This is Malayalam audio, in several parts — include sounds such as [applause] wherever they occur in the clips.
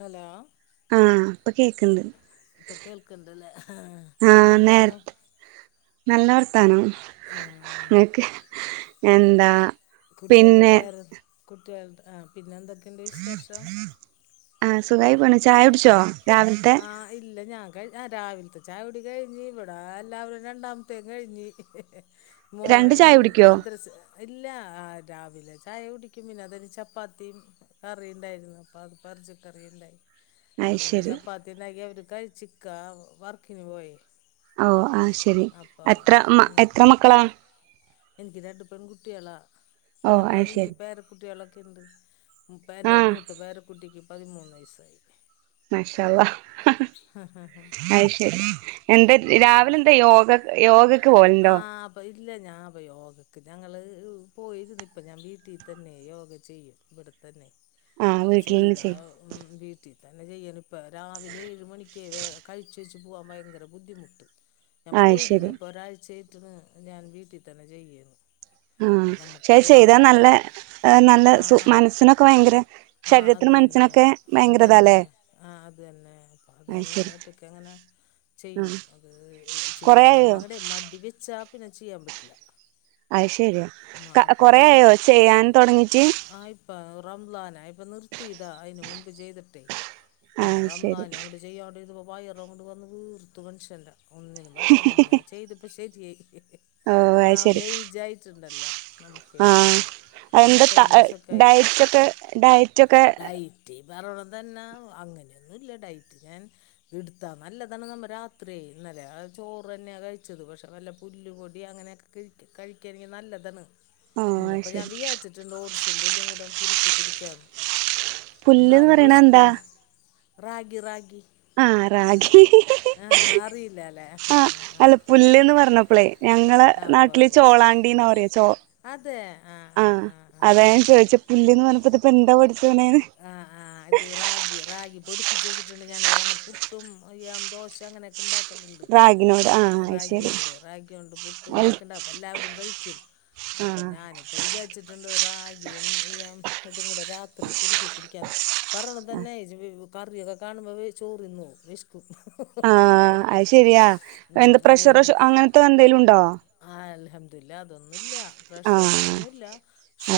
ഹലോ ആഹ് ഇപ്പൊ കേക്കണ്ട് ഇപ്പൊ കേൾക്കണ്ടല്ലേ ആഹ് പിന്നെന്താണ് നേരത്തെ നല്ല വർത്താനം ആഹ് ഇങ്ങക്ക് എന്താ കുട്ടിയൾടെ പിന്നെ പേര് കുട്ടികൾടെ ആ പിന്നെന്തൊക്കെയുണ്ട് വിശേഷം? ആ സുഖായി പോണ് ചായൊടിച്ചോ രാവിൽത്തെ? ആ ഇല്ല ഞാൻ കഴി ആ രാവിലത്തെ ചായുടി കഴിഞ്ഞ് ഇവിടെയെല്ലാവരും രണ്ടാമത്തേം കഴിഞ്ഞ് രണ്ട് മോൻ ചായ കുടിക്കോ മദ്രസ്സ്‌ ഇല്ല രാവിലെ ചായ കുടിക്കും പിന്നെ അതയിഞ് ചപ്പാത്തിം കറിണ്ടായിരുന്നു അപ്പൊ അത് എറച്ചി കറിയ്ണ്ടായി ആ അയ് പിന്നെ ശരി ചപ്പാത്തിണ്ടാക്കി അവര് കഴിച്ചിക്ക വർക്കിനു പോയി ഓ ആഹ് ശെരി അപ്പൊ എത്ര മ എത്ര അങ്ങനെ മക്കളാ? എനിക്ക് രണ്ടു പെൺ കുട്ടികളാ ഓഹ് ഞാൻ പ അയ് എനിക്ക് ശരി പേരെ കുട്ടികളൊക്കെയ്ണ്ട് ഇപ്പയെന്റെ ആഹ് മൂത്ത പേര കുട്ടിക്ക് പതിമൂന്ന് വയസ്സായി മാഷാ അള്ളാഹ് ഹ ഹാ് അഹ് ശെരി എന്താ രാവിലെന്താ യോഗ യോഗക്ക് പോവല്ണ്ടോ? പോയിട്ടില്ല ഞാൻ അപ്പ യോഗയ്ക്ക് ഞങ്ങള് പോയിരുന്നു ഇപ്പ ഞാൻ വീട്ടിൽ തന്നെ യോഗ ചെയ്യും ഇവിടെത്തന്നെ ആഹ് അത് വീട്ടിൽന്ന് ചെയ്താ ചെയ്യും ഉം വീട്ടി തന്നെ ചെയ്യല്പ്പ രാവിലെ ഏഴ് മണിക്ക് വേം കഴിച്ചേച്ച് പോവാൻ ഭയങ്കര ബുദ്ധിമുട്ട് ഞാൻ അയ് ശരി പോയിര്ന്ന് ഇപ്പൊ ഒരാഴ്ചായിട്ടാന്ന് ഞാൻ വീട്ടിൽ തന്നെ ചെയ്യരുന്നു ആഹ് പക്ഷെ അത് ചെയ്താ നല്ല നല്ല സു മനസ്സിനൊക്കെ ഭയങ്കര ആഹ് ശരീരത്തിനും അതന്നെ മനസ്സിനൊക്കെ അത് ഭയങ്കര തന്നെ ഇതാല്ലേ ആ് അത് തന്നെ അ അതെ അത് ഞൻ ശരി ഒറ്റക്കങ്ങനെ ആ ചെയ്യും അത് ചെ കൊറേ ആയോ നമ്മങ്ങട്ടെ മടിവെച്ചാ പിന്നെ ചെയ്യാൻ പറ്റില്ല അഹ് ശരിയാ അപ്പം കൊറേ അത് ന- ആയോ ചെയ്യാൻ തൊടങ്ങിട്ട്? ആ ഇപ്പം റംളാനായപ്പൊ നിർത്തിയതാ അയിന് മുമ്പ് ചെയ്തിട്ടെ പിന്നെ അത് ശരി റംളാനങ്ങ ട്ട് ചെയ്യാണ്ടിരുന്നപ്പോ വയറങ്ങട്ട് വന്ന് വീർത്തു മനുഷ്യന്റെ ഒന്നിനും പറ്റ്ണ് പിന്ന ഞാൻ ചെയ്ത് അപ്പ ശരിയായി ഓ അത് ഒന്നാമത് ശരി എയ്ജായിട്ടുണ്ടല്ലോ നമക്കെ ആ എന്താ ത അമ്പത്തഞ്ച് വയസ്സക്കായി ഡയറ്റൊക്കെ ഡയറ്റൊക്കെ ഇതായി റ്റ് പറിണതന്നെ അങ്ങനെയൊന്നുല്ല ഡയറ്റ് ഞാൻ ഇട്ത്താ നല്ലതാണ് നമ്മ രാത്രി ഇന്നലെ ചോറ് തന്നെയ കഴിച്ചത് പക്ഷെ നല്ല പുല്ല് പൊടി അങ്ങനെയൊക്കെ കഴി കഴിക്കാണെങ്കി നല്ലതാണ് ഓ അത് ഇന്നിപ്പം ഞാൻ ശരി വിചാരിച്ചിണ്ട് ഓട്സും പുല്ലും കൂടെയങ്ങ് കുറുക്കി കുടിക്കാന്ന് പുല്ല്ന്ന് എന്നലും പറയണ എന്താ വെശക്കും റാഗി റാഗി ആഹ് റാഗി ആ അറിയില്ല അല്ലേ ആ ആ ആഹ് ആ അല്ല പു ആ പുല്ല്ന്ന് പറഞ്ഞപ്പളേ ഞങ്ങളെ ആ ഉവ്വ നാട്ടില് ഉവ്വ ചോളാണ്ടിന്നാ പറയാ ചോ അതെ ആഹ് ആ ആഹ് ആഹ് അതാ ഞൻ ചോയിച്ചെ പുല്ല്ന്ന് പറഞ്ഞപ്പോ ഇത്പ്പെന്താ പടച്ചോനേന്ന് ആഹ് ആഹ് ഇത് റാഗി റാഗി പൊടി പ്പിച്ച് വെച്ചിട്ടുണ്ട് ഞാൻ ഞങ്ങൾ പുട്ടും, അയ്യം ദോശ അങ്ങനെയൊക്കെണ്ടാക്കല്ണ്ട് റാഗിനോട് ആ അത് ശരി റാഗിയോണ്ട് റാഗിയോണ്ട് പുട്ടും ഇതൊക്കെണ്ട അപ്പെല്ലാവരും കഴിക്കും ആ അപ്പൊ ഞാനി പ്പൊ വിചാരിച്ചിട്ട്ണ്ട് റാഗിയും ഇതും കൂടെ രാത്രി കുറുകി കുടിക്കാന്ന് ആ പറിണതന്നെ കറിയൊക്കെ കാണുമ്പോ ചോറ് തിന്നോ വും വെശ ക്കും ആഹ് അത് ശെരിയാ ഉം എന്താ അത് പ്രഷറോ തന്നെ ഷു അങ്ങനത്തെ എന്തേലും ഉണ്ടോ ആഹ് അൽഹമ്ദുലില്ല അതൊന്നുല്ല ആഹ് പ്രഷറൊന്നുല്ല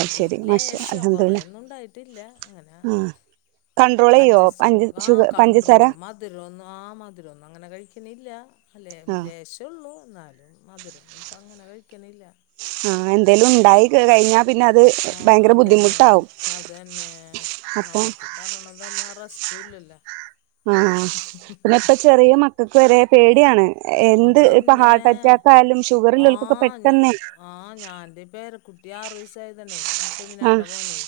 അത് ശരി മാഷാ ലേശം അൽഹംദുലില്ലാ കൊറേയൊന്നും ഉണ്ടായിട്ടില്ല അങ്ങനെ ആഹ് കൺട്രോളെയ്യോ അഡ്ജസ്റ്റ് ചെയ്ത് പഞ്ച പോ ആ ഷുഗ പഞ്ചസാര കൺണ്ട്രോള് മ [unintelligible] മധുരമൊന്നും അങ്ങനെ കഴിക്കുന്നില്ല അല്ലേ ആഹ് ലേശം ഉള്ളൂ എന്നാലും മധുരമൊന്നും ഇപ്പം അങ്ങനെ കഴിക്കണില്ല ആഹ് എന്തേലും ഉണ്ടായി കഴിഞ്ഞാ പിന്നെ അത് ആ ഭയങ്കര അത് തന്നെ ബുദ്ധിമുട്ടാവും അപ്പം പറഞ്ഞോണം തന്നെ റസ്റ്റും ഇല്ലല്ലേ ആഹ് പിന്നെ ഇപ്പ ചെറിയ മക്കൾക്ക് വരെ പേടിയാണ് എന്ത് ഇപ്പ അതന്നെ ഹാർട്ട് അറ്റാക്ക് ആയാലും ഷുഗർ ഉള്ളവർക്കൊക്കെ പെ ആഹ് ഞ തന്നെ ആഹ് ഞാൻ എന്റെ പേരകുട്ടി ആറു വയസ് ആയതാണെ ആഹ് ഫെമിനാടെ മോനെ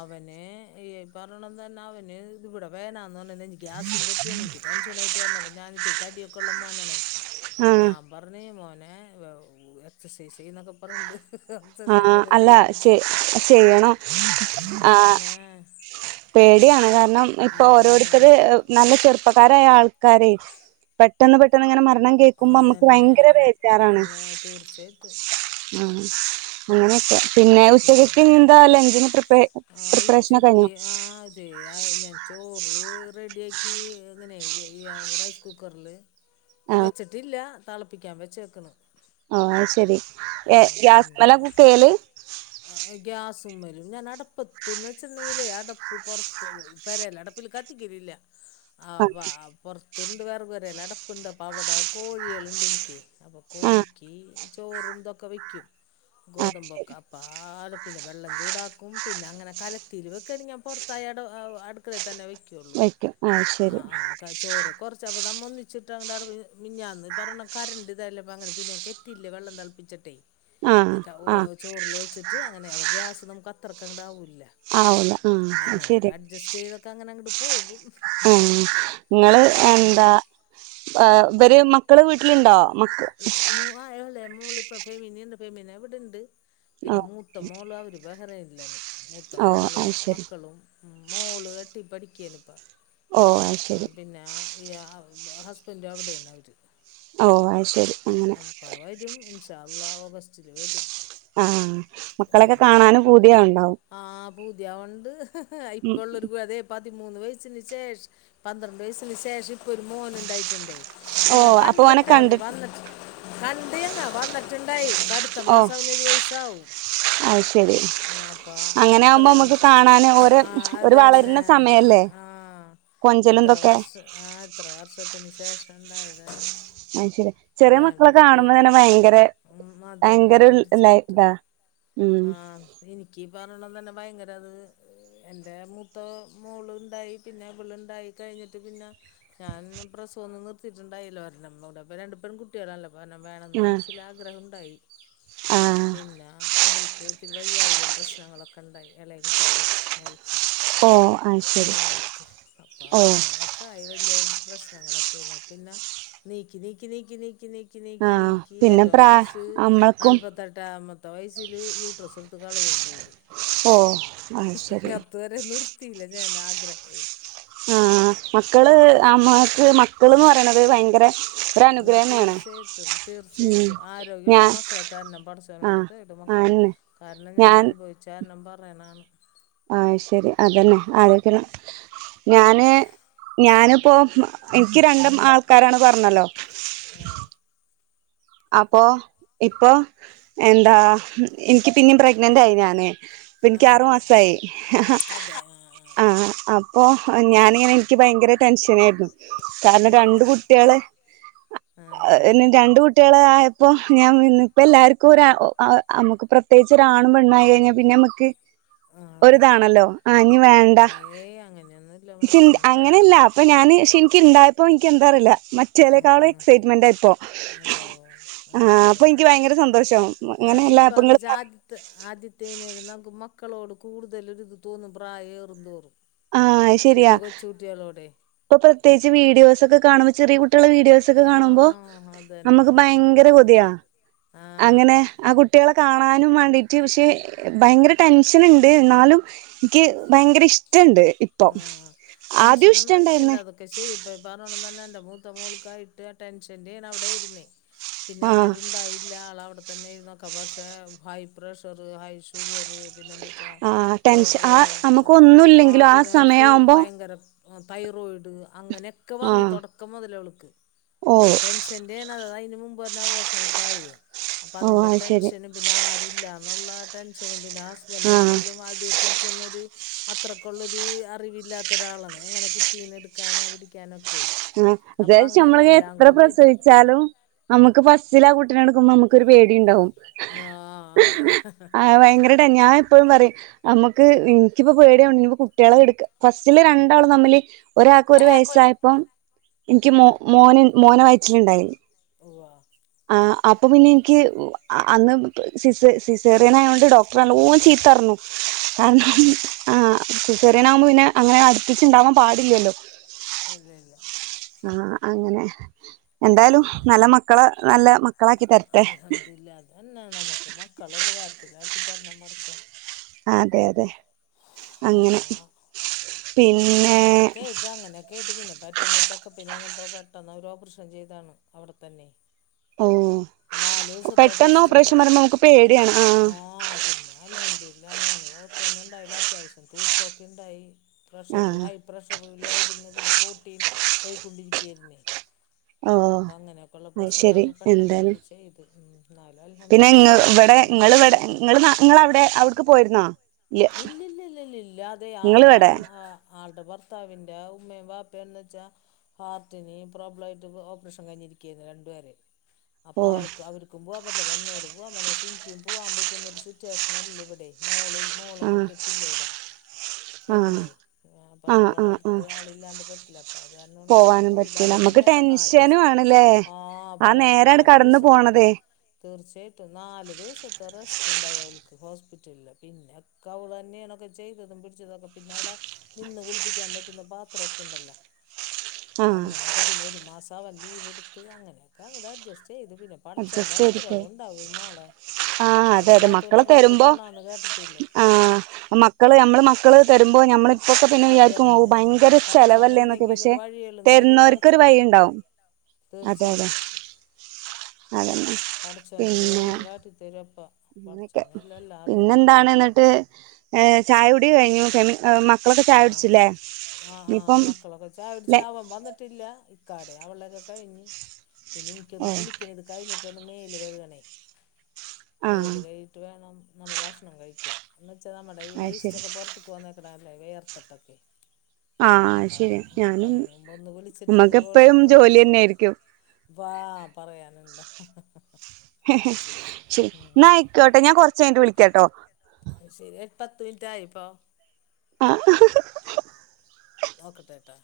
അവന് ഈ പറഞ്ഞോണം തന്ന അവന് ഇവിടെ [unintelligible] [unintelligible] എനിക്ക് ടെൻഷനായിട്ട് പറഞ്ഞ [unintelligible] തടിയൊക്കെ ഉള്ള മോനാണേ അപ്പൊ ആഹ് ഞാൻ പറഞ്ഞ് മോനെ എക്സസൈസ് ചെയ്യുന്നൊക്കെ പറഞ്ഞോണ്ട് ആഹ് അല്ല ചെയ്യണം ആ, ആഹ് അതന്നെ പേടിയാണ് കാരണം ഇപ്പോ അതന്നെ ഓരോരുത്തര് നല്ല ചെറുപ്പക്കാരായ ആൾക്കാരെ പെട്ടെന്ന്, പെട്ടെന്ന് ഇങ്ങനെ മരണം കേൾക്കുമ്പോ നമ്മക്ക് അതന്നെ ഭയങ്കര വേജാറാണ്. അതന്നെ തീർച്ചയായിട്ടും ആഹ് അങ്ങനെയൊക്കെ. പിന്നെ കുഞ്ഞ് ഉച്ചത്തേക്ക് ഇന്ന് എന്താ ലഞ്ചിന് പ്രിപ്പെ പ്രിപ്പറേഷനൊക്കെ കഴിഞ്ഞോ? ആഹ് അതെ ആഹ് ഞാൻ ചോറ് റെഡിയാക്കി ഇങ്ങനെ ഈ റൈസ്കുക്കറ് ല് ആഹ് വെച്ചിട്ടില്ല തിളപ്പിക്കാൻ വെച്ചേക്ക്ണ്. ആഹ് ശരി ഏഹ് ഗ്യാസ്മേല കുക്ക് ചെയ്യല്? ആഹ് ഗ്യാസ്മേലും ഞാൻ അടുപ്പത്ത്ന്ന് വെച്ചിണ്ടെങ്കില് അടപ്പ് പൊറത്ത് പെരെലെ അടുപ്പിൽ കത്തിക്കലില്ല ആഹ് [unintelligible] പൊറതുണ്ട് വിറക്പെരെലെ അടപ്പ്. ഉണ്ട് അപ്പ അവിടെ കോഴികൾ ഉണ്ട് എനിക്ക് അപ്പോ ആഹ് കോഴിക്ക് ചോറും ഇതൊക്കെ വെക്കും ആഹ് ഗോതമ്പൊക്കെ ശരി പാട് പിന്നെ വെള്ളം ചൂടാക്കും പിന്നെ അങ്ങനെ കലത്തില് [unintelligible] അടുക്കളയിൽ തന്നെ വെയ് [unintelligible] വെക്കും ശരി ആഹ്, ആഹ് [unintelligible] ചോറ് കുറച് [unintelligible] മിനഞ്ഞാന്ന് [unintelligible] ഇതില്ലെ വെള്ളം തിളപ്പിച്ചട്ടെ. ആഹ് ആഹ് ചോറിലൊഴിച്ചിട്ട് അങ്ങനെയാവും ഗ്യാസ് നമ്മുക്ക് അത്രക്കങ്ങട്ട് ആവൂല. ആവൂല ആഹ് അത് അങ്ങനെയൊക്കെ ശരി അഡ്ജസ്റ്റ് ചെയ്തൊക്കെ അങ്ങനെ അങ്ങട് പോകും. നിങ്ങള് പറഞ്ഞോണം എന്താ ബാ ഇവര് മക്കള് വീട്ടിലുണ്ടോ? മക്ക ഉം ആയോലെ മോള് ഇപ്പോ ഫെമീനിന്റെ ഫെമീന ഇവിടെ ഉണ്ട് ഓഹ് പിന്നെമൂത്ത മോള അവര് ബെഹ്റെയ്നിലാണ് മൂത്ത ഓഹ് മോളും അത് ശരി മക്കളും. ഉം മോള് എട്ടി പഠിക്കയാനിപ്പ ഓ അത് ആഹ് ശരി പിന്നെ ആഹ്. [unintelligible] ഹസ്ബെന്റ് അവിടെയാണ് അവര്. ഓ, അത് ശരി. അങ്ങനെ ഇപ്പ വരും ഇൻഷാഅള്ളാ ഓഗസ്റ്റില് വരും. ആഹ് മക്കളൊക്കെകാണാനും പൂതിയാവുണ്ടാവും? ആഹ് പൂതിയാവുണ്ട് ഇപ്പോ ഉം ഉള്ളൊരു അതെ പതിമൂന്ന് വയസ്സിന് ശേഷ പന്ത്രണ്ട് വയസ്സിന് ശേഷം ഇപ്പൊരു മോൻ ഉണ്ടായിട്ടുണ്ടെ. ഓ അപ്പൊ ഓനെ ഞങ്ങകണ്ടിട്ട് കണ്ടി അവര് വന്നിട്ട് കണ്ടീന്നു വന്നിട്ട് ഉണ്ടായി. അടുത്ത ഓ മാസം അവന് ഒരു വയസ്സാവും അത് ശരി ആഹ് പ്പാ അങ്ങനെ ആകുമ്പോ എത്രയാണ് നമുക്ക് കാണാന് ഓര് ആഹ് ഓര് അതന്നെ ആഹ് കൊഞ്ചലുംന്തൊക്കെ ട്ട് ആഹ് ഇത്ര വർഷത്തിന് ശേഷം ഇണ്ടായതല്ലേ. അഹ് ശെരിയ ചെറിയ മക്കളെ കാണുമ്പതന്നെ ഭയങ്കരെ അത് തന്നെ ഭയങ്കെരെൽ ലൈ ഇതാ ഉം എനിക്കീ പറിണതെന്നെ ഭയങ്കരത് എന്റെ മൂത്ത മോള്ണ്ടായി പിന്നെ അവിളുണ്ടായി കഴിഞ്ഞിട്ട് പിന്ന ഞാൻ പ്രസവഒന്നും നിർത്തിയിട്ടുണ്ടായില്ല ഒരെണ്ണംന്ന്കൂടെ രണ്ടുപെൺകുട്ടിയാണല്ലോ ഒരെണ്ണം വേണമെന്ന് ആഹ് മനസ്സിൽ ആഗ്രഹം ഉണ്ടായി ആഹ് പിന്ന ഇവൾക്ക് ഇത്തിരി വൈയ്യായികം പ്രശ്നങ്ങള് ഒക്കെഇണ്ടായി ഇളയ കുട്ടിക്കെയ്. മോൾക്ക് ഓ അത് ശരി ഫെമിനാക്ക് അപ്പാ ഓ അങ്ങനെ ക്കയ്വല്ല്യാ പ്രശ്നങ്ങളൊക്കെര്ന്നു പിന്നെ നീക്കി, നീക്കി, നീക്കി, നീക്കി നീക്കി, ആഹ് പിന്നെ നീക്കിഏറ്റവും പ്രാ ലാസ്റ്റ് നമ്മൾക്കും ന്നാൽപ്പത്തെട്ടാം മത്തെ വയസ്സില് യൂട്രസ് എടുത്ത് കളയുംചെയ്ത്. ഓഹ് അഹ് ശെരി. ഇതുവരെ നിർത്തിയില്ല ഞാൻ ആഗ്രഹേ ആഹ് മക്കള് പിന്നെ അമ്മാക്ക് മക്കള്ന്ന് പറയ്ണത് ഭയങ്കെരെ ഇന്നാതീർച്ചയേട്ടും, ഉം തീർച്ചയേട്ടും ആരോഗ്യമുള്ള ഞാൻ മക്കളെതെര്ണം ആ പടച്ചോനോട്‌ തേട്മക്കളെ. ആന്നെ കാരണം ഞാൻ അനുഭവിച്ചകാരണം പറയണാണ്. അഹ് ശെരി അതെന്നെ ആരോഗ്യണ് ഞാന് ഞാന്പ്പോ എനിക്ക് രണ്ട് ആൾക്കാരാണ് പറഞ്ഞല്ലോ ആഹ് അപ്പൊ ഇപ്പൊ എന്താ എനിക്ക് പിന്നിം പ്രഗ്നന്റ് ആയി ഞാന് ആ അപ്പനിക്ക് ഉവ്വ ആറുമാസായി അതെ ആ ആഹ് ആഹ് ആഹ് അപ്പോ ഞാനിങ്ങനെ എനിക്ക് ഭയങ്കര ടെൻഷനായിരുന്നു കാരണം രണ്ട് ഏത് കുട്ടികള ആഹ് രണ്ട് കു കുട്ടിള് ആയപ്പോ ഞാൻ ഇന്ന ഇപ്പ എല്ലാവർക്കും ഒ നമുക്ക് പ്രത്യേകിച്ച് ഒരാണും പെണ്ണായി കഴിഞ്ഞാൽ പിന്നെ ക ആഹ് അതെ ഒരുതാണല്ലോ ആ നി വേണ്ട ഏയ് അങ്ങനെയൊന്നുല്ല മോളെ അങ്ങനെ വേണം അങ്ങനെല്ല പ്പ മക്കള് ഞാന് പക്ഷേ ആഹ് എനിക്ക് ഇണ്ടായപ്പോ എനിക്ക് എന്താറിയില്ല ആഹ് മറ്റേക്കാളും ആഹ് എക്സൈറ്റ്മെന്റ്യപ്പോ ഉവ്വ് ഉവ്വ് അതെ ആഹ അതെ ഇപ്പൊ അതെ എനിക്ക് അതെ ഭയങ്കര സന്തോഷം അങ്ങനെല്ലാപ്പങ്ങളും ആദിതനൽ നമക്ക് മക്കളോട് കൂടുതലരിത് തോന്നും പ്രായ ഏറും തോറും അഹ് ശരിയാ ഇപ്പൊ പ്രത്യേകിച്ച് വീഡിയോക്കെ കാണുമ്പോ ചെറെ കുട്ടിളെ വീടിയൊസ് ഇതൊക്കെ കാണുമ്പോ ആഹ് അതന്നെ നമുക്ക് ഭയങ്കര കൊതിയ അങ്ങനെ ആഹ് ആ കു കുട്ടികളെ കാണാനും വേണ്ടിട്ട് പക്ഷെ ഭയങ്കര ടെൻഷൻണ്ട് എന്നാലും ക്ക് ഭയങ്കര ഇഷ്ടണ്ട് ഇപ്പൊ ആഹ ആദ്യം ടെൻഷനന്നും അടിക്കണ്ട ഇഷ്ടണ്ടായിന്ന് അതൊക്കെ ശരിപ്പ പറഞ്ഞന്നെ എന്റെ മൂത്ത മോൾക്കായിട്ട് ടെൻഷന്റെ അവിടെ ഇരു ന്ന പിന്നെ ആഹ് ആരുണ്ടായി എല്ല ആള അവിടെത്തന്നെ നോക്കാം പക്ഷെ ഹൈ പ്രഷറ് ഹൈ ഷുഗറ് പിന്നെ എന്ട്ട ആഹ് കോ ടെൻഷൻ ആ നമുക്ക് ആ ആ ഒന്നുല്ലെങ്കിലും പിന്നെ ഫുൾ സമയാവുമ്പോ ഭയങ്കര തൈറോയിഡ് അങ്ങനെക്കെ വന്ന് ആഹ് തൊടക്കം മുതല അവൾക്ക് ഓ ടെൻഷന്റെത അതിന് മുമ്പ്ഒരെണ്ണം അപോഷനായി അപ്പൊ ഓ അതിന്റെ അത് ശരി ടെൻഷനും പിന്നെ ആരു ഇല്ല എന്നുള്ള ടെൻഷൻ പിന്നെ ഹുസ്ബൻഡ് ആഹ് ആണെങ്കിലും അതെക്കുറിച്ചു ഒരു അത്രയ്ക്കൊരു അറിവില്ലാത്ത ഒരാളാണ് എങ്ങനെ കുട്ടീനെ എടുക്കാനോ പിടിക്കാനോ ക്കെ ആ അത് നമ്മള് എത്ര പ്രസവിച്ചാലും നമുക്ക് ഫസ്റ്റിലാ ആ കുട്ടിനെടുക്കുമ്പോ നമുക്ക് ഒരു പേടിണ്ടാവും ഹ് അതെ ഭയങ്കരായിട്ടന്യായം എപ്പഴും പറയും നമ്മക്ക് എനിക്കിപ്പ പേടിയാവ്ണ്ട് ഇനിയിപ്പോ കുട്ട്യാളെ എടുക്ക ഫസ്റ്റില് രണ്ടാളും തമ്മില് ഒരാക്ക് ഒരു വയസ്സായപ്പം ഇൻക്ക് മോ മോന് മോനെ വയറ്റില്ണ്ടായി ഉവ്വാ ആ അപ്പ പിന്നെ എനിക്ക് അ അന്ന് പ് സിസേ സിസേറിയനായോണ്ട് ഡോക്ടറ് നല്ലോം ചീത്തറഞ്ഞു ഉവ്വ [unintelligible] ആ സിസേറിയനാവുമ്പ പിന്നെ അങ്ങനെ അടുപ്പിച്ചുണ്ടാവാൻ പാടില്ലല്ലോ ഇല്ല്യ ഇല്ല്യ ആ അങ്ങനെ ഉം എന്തായാലും നല്ല മക്കളെ നല്ല മക്കളാക്കി തര... അൽഹംദുലില്ലാ അതന്നെ നമുക്ക് മക്കളെ ഉപകാരത്തിലാക്കി തരണം പടച്ചോൻ അതെ അതെ അങ്ങനെ അപ്പൊ പിന്നെ അങ്ങനെയൊക്കെ ഇട്ട് അങ്ങനെ കേട്ട് പിന്നെ പെട്ടെന്ന് ചെക്കപ്പിന്‌ ചെന്നെപ്പോ പെട്ടെന്ന് അവര് ഓപ്പ്റഷം ചെയ്തതാണ് അവിടെത്തന്നെ ഓ നാലൂസത്തെ പെട്ടെന്ന് ഓപ്പറേഷൻ ഡ്രസ്റ്റ്ണ്ടായി പറയുമ്പോ നമുക്ക് പേടിയാണ് ആഹ് ആ പിന്നെ അൽഹംദുരില്ലാ മോന് കൊഴപ്പൊന്നും ഉണ്ടായില്ല അത്യാവശ്യം തൂക്കൊക്കെണ്ടായി പ്രഷറ് ആഹ് ഹൈ പ്രഷറിലായിര്ന്ന് പിന്നെ പ്രോട്ടീൻ പോയിക്കൊണ്ടിരിക്കേയിരുന്നേ ഓ അപ്പ അങ്ങനെയൊക്കെയുള്ള അത് ശരി പ്രശ്നങ്ങളായപ്പൊ പെട്ടെന്ന് എന്തായാലും അവര് ചെയ്ത് ഉം എന്നാലും അൽഹം പിന്നെ ഇങ്ങ ഇവടെ ഇങ്ങള് ഇവടെ ഇങ്ങള് ന്ന ഇങ്ങള്അവിടെ അവിട്ക്ക് പോയിര്ന്നാ ഇല്ലി ല്ലി ല്ലി ല്ലി ഇല്ല്യാതെ ഇവിടെ ആള്ടമ്മ ആ ആള്ടെ ഭർത്താവിന്റെ ഉമ്മയും വാപ്പേന്ന് വെച്ചാ ഹാർട്ടിന് പ്രോബ്ലായിട്ട് ഓപ്പറേഷൻ കഴിഞ്ഞിരിക്കേയിരുന്നു രണ്ടുപേരെം അപ്പ ഓ ആൾക്ക് അവർക്കും പോവാൻ പറ്റില്ല അപ്പ എന്നോടും പോവാം പറഞ്ഞു പക്ഷെ ഇനിക്കും പോവാൻ പറ്റുന്നൊരു സിറ്റുവേഷൻ അല്ല ഇവിടെ മോളിൽ മോളും ആഹ് കുട്ടിയൊക്കെ, ഇല്ലെവിടെ ആഹ് ഫെമിനേയ് അപ്പ ആഹ് ആഹ് ആഹ് അവളട്ത്ത് ആളില്ലാണ്ട് പറ്റ്ല്ല അപ്പ അത് കാരണോണ്ട് ഞാൻ പോവാനും പോയില്ല പറ്റൂല നമ്മുക്ക് അവളെന്നെയൊക്കെ ടെൻഷനും നാലൂസം ആണല്ലേ ആഹ് പറയാന നാലൂസം വേ തീർച്ചയായിട്ടും നാല് ദിവസത്തെ റെസ്റ്റ് ഇണ്ടായി അവൾക്ക് ഹോസ്പിറ്റലില് പിന്നെ ഒക്ക അവളെന്നെയാണൊക്കെ ചെയ്തതും പിടിച്ചതൊക്കെ പിന്നവടെ നിന്ന് കുളിപ്പിക്കാൻ പറ്റുന്ന പാത്രൊക്കെ ഇണ്ടല്ല ആഹ് അങ്ങനെയൊക്കെ പിന്നെ ഒരു മാസം അവൻ ലീവ് എടുത്ത് അങ്ങനെയൊക്കെ അങ്ങട് അഡ്ജസ്റ്റ് ചെയ്ത് പിന്നെ പടച്ചോന്റെ അഡ്ജസ്റ്റ് ചെയ്ത് പോ അനുഗ്രഹവും ഉണ്ടാവും മോളെ ആഹ് അതെ അതെ ആരുമില്ലാത്തവന് മക്കളൊക്കെ റബ്ബ് വരുമ്പോ തൊണാന്ന് കേട്ടിട്ടില്ലേ ആഹ് മ ക്കള് ഞമ്മള് മക്കള് തരുമ്പോ ഞമ്മള് ഇപ്പൊക്കെ പിന്നെ വിയാരിക്കും ഔ അതന്നെ ഭയങ്കര പടച്ചോൻ ചെലവല്ലേ എന്നൊക്കെ എന്തെങ്കിലും പക്ഷെ വഴികളും തരും തര്ന്നോര്ക്കൊരു പടച്ചോൻ വയിണ്ടാവും തീർച്ചയായിട്ടും അതന്നെ പടച്ചോനൊരു വഴിയും കാട്ടി ത്തരും അപ്പൊ അങ്ങനൊക്കെ പിന്നെന്താണ് ഇന്നിട്ട് ങേ ചായ കുടി കഴിഞ്ഞു ഫെമി ഏ മക് ആഹ് ആഹ് ആഹ് മക്കളൊക്കെ ചായകുടിച്ച് ല്ലെ അവൻ വന്നി ട്ടില്ല ഇക്കാടെം അവളത് കഴിഞ്ഞ് ഇനി എനിക്കൊന്ന് ഓ കുളിക്കണം ഇത് കഴിഞ്ഞി ട്ടൊന്ന് മേല് കഴുകണേ ആഹ് മേല് കഴുകീട്ട് വേണം നമ്മ ഭക്ഷണം കഴിക്കാൻ എന്ന്വെച്ചാ നമ്മടെ ഈ അത് വേസ്റ്റ് ശരി ഒക്കെ പൊറത്ത്ക്ക് വന്നേക്ക്ണ അല്ലേ വെയർത്തിട്ടൊക്കെ ആഹ് അത് അപ്പ ശരിയാ ഞാനും ആപ്പയിന് മുമ്പ് ഒന്ന് വിളിച്ചിട്ടൊരു നമ്മക്ക് ഗോൾ എപ്പഴും കോൾ ജോലി തന്നെയായിരിക്കും വാ പറയാനിണ്ട ശരി ഇന്നായ്ക്കോട്ടെ ഞാൻ കൊറച്ച് കഴിഞ്ഞിട്ട് വിളിക്കാട്ടോ ശരി എട് പത്ത് മിനിറ്റ് ആയിപ്പോ? ആഹ് നോക്കട്ടേട്ടാ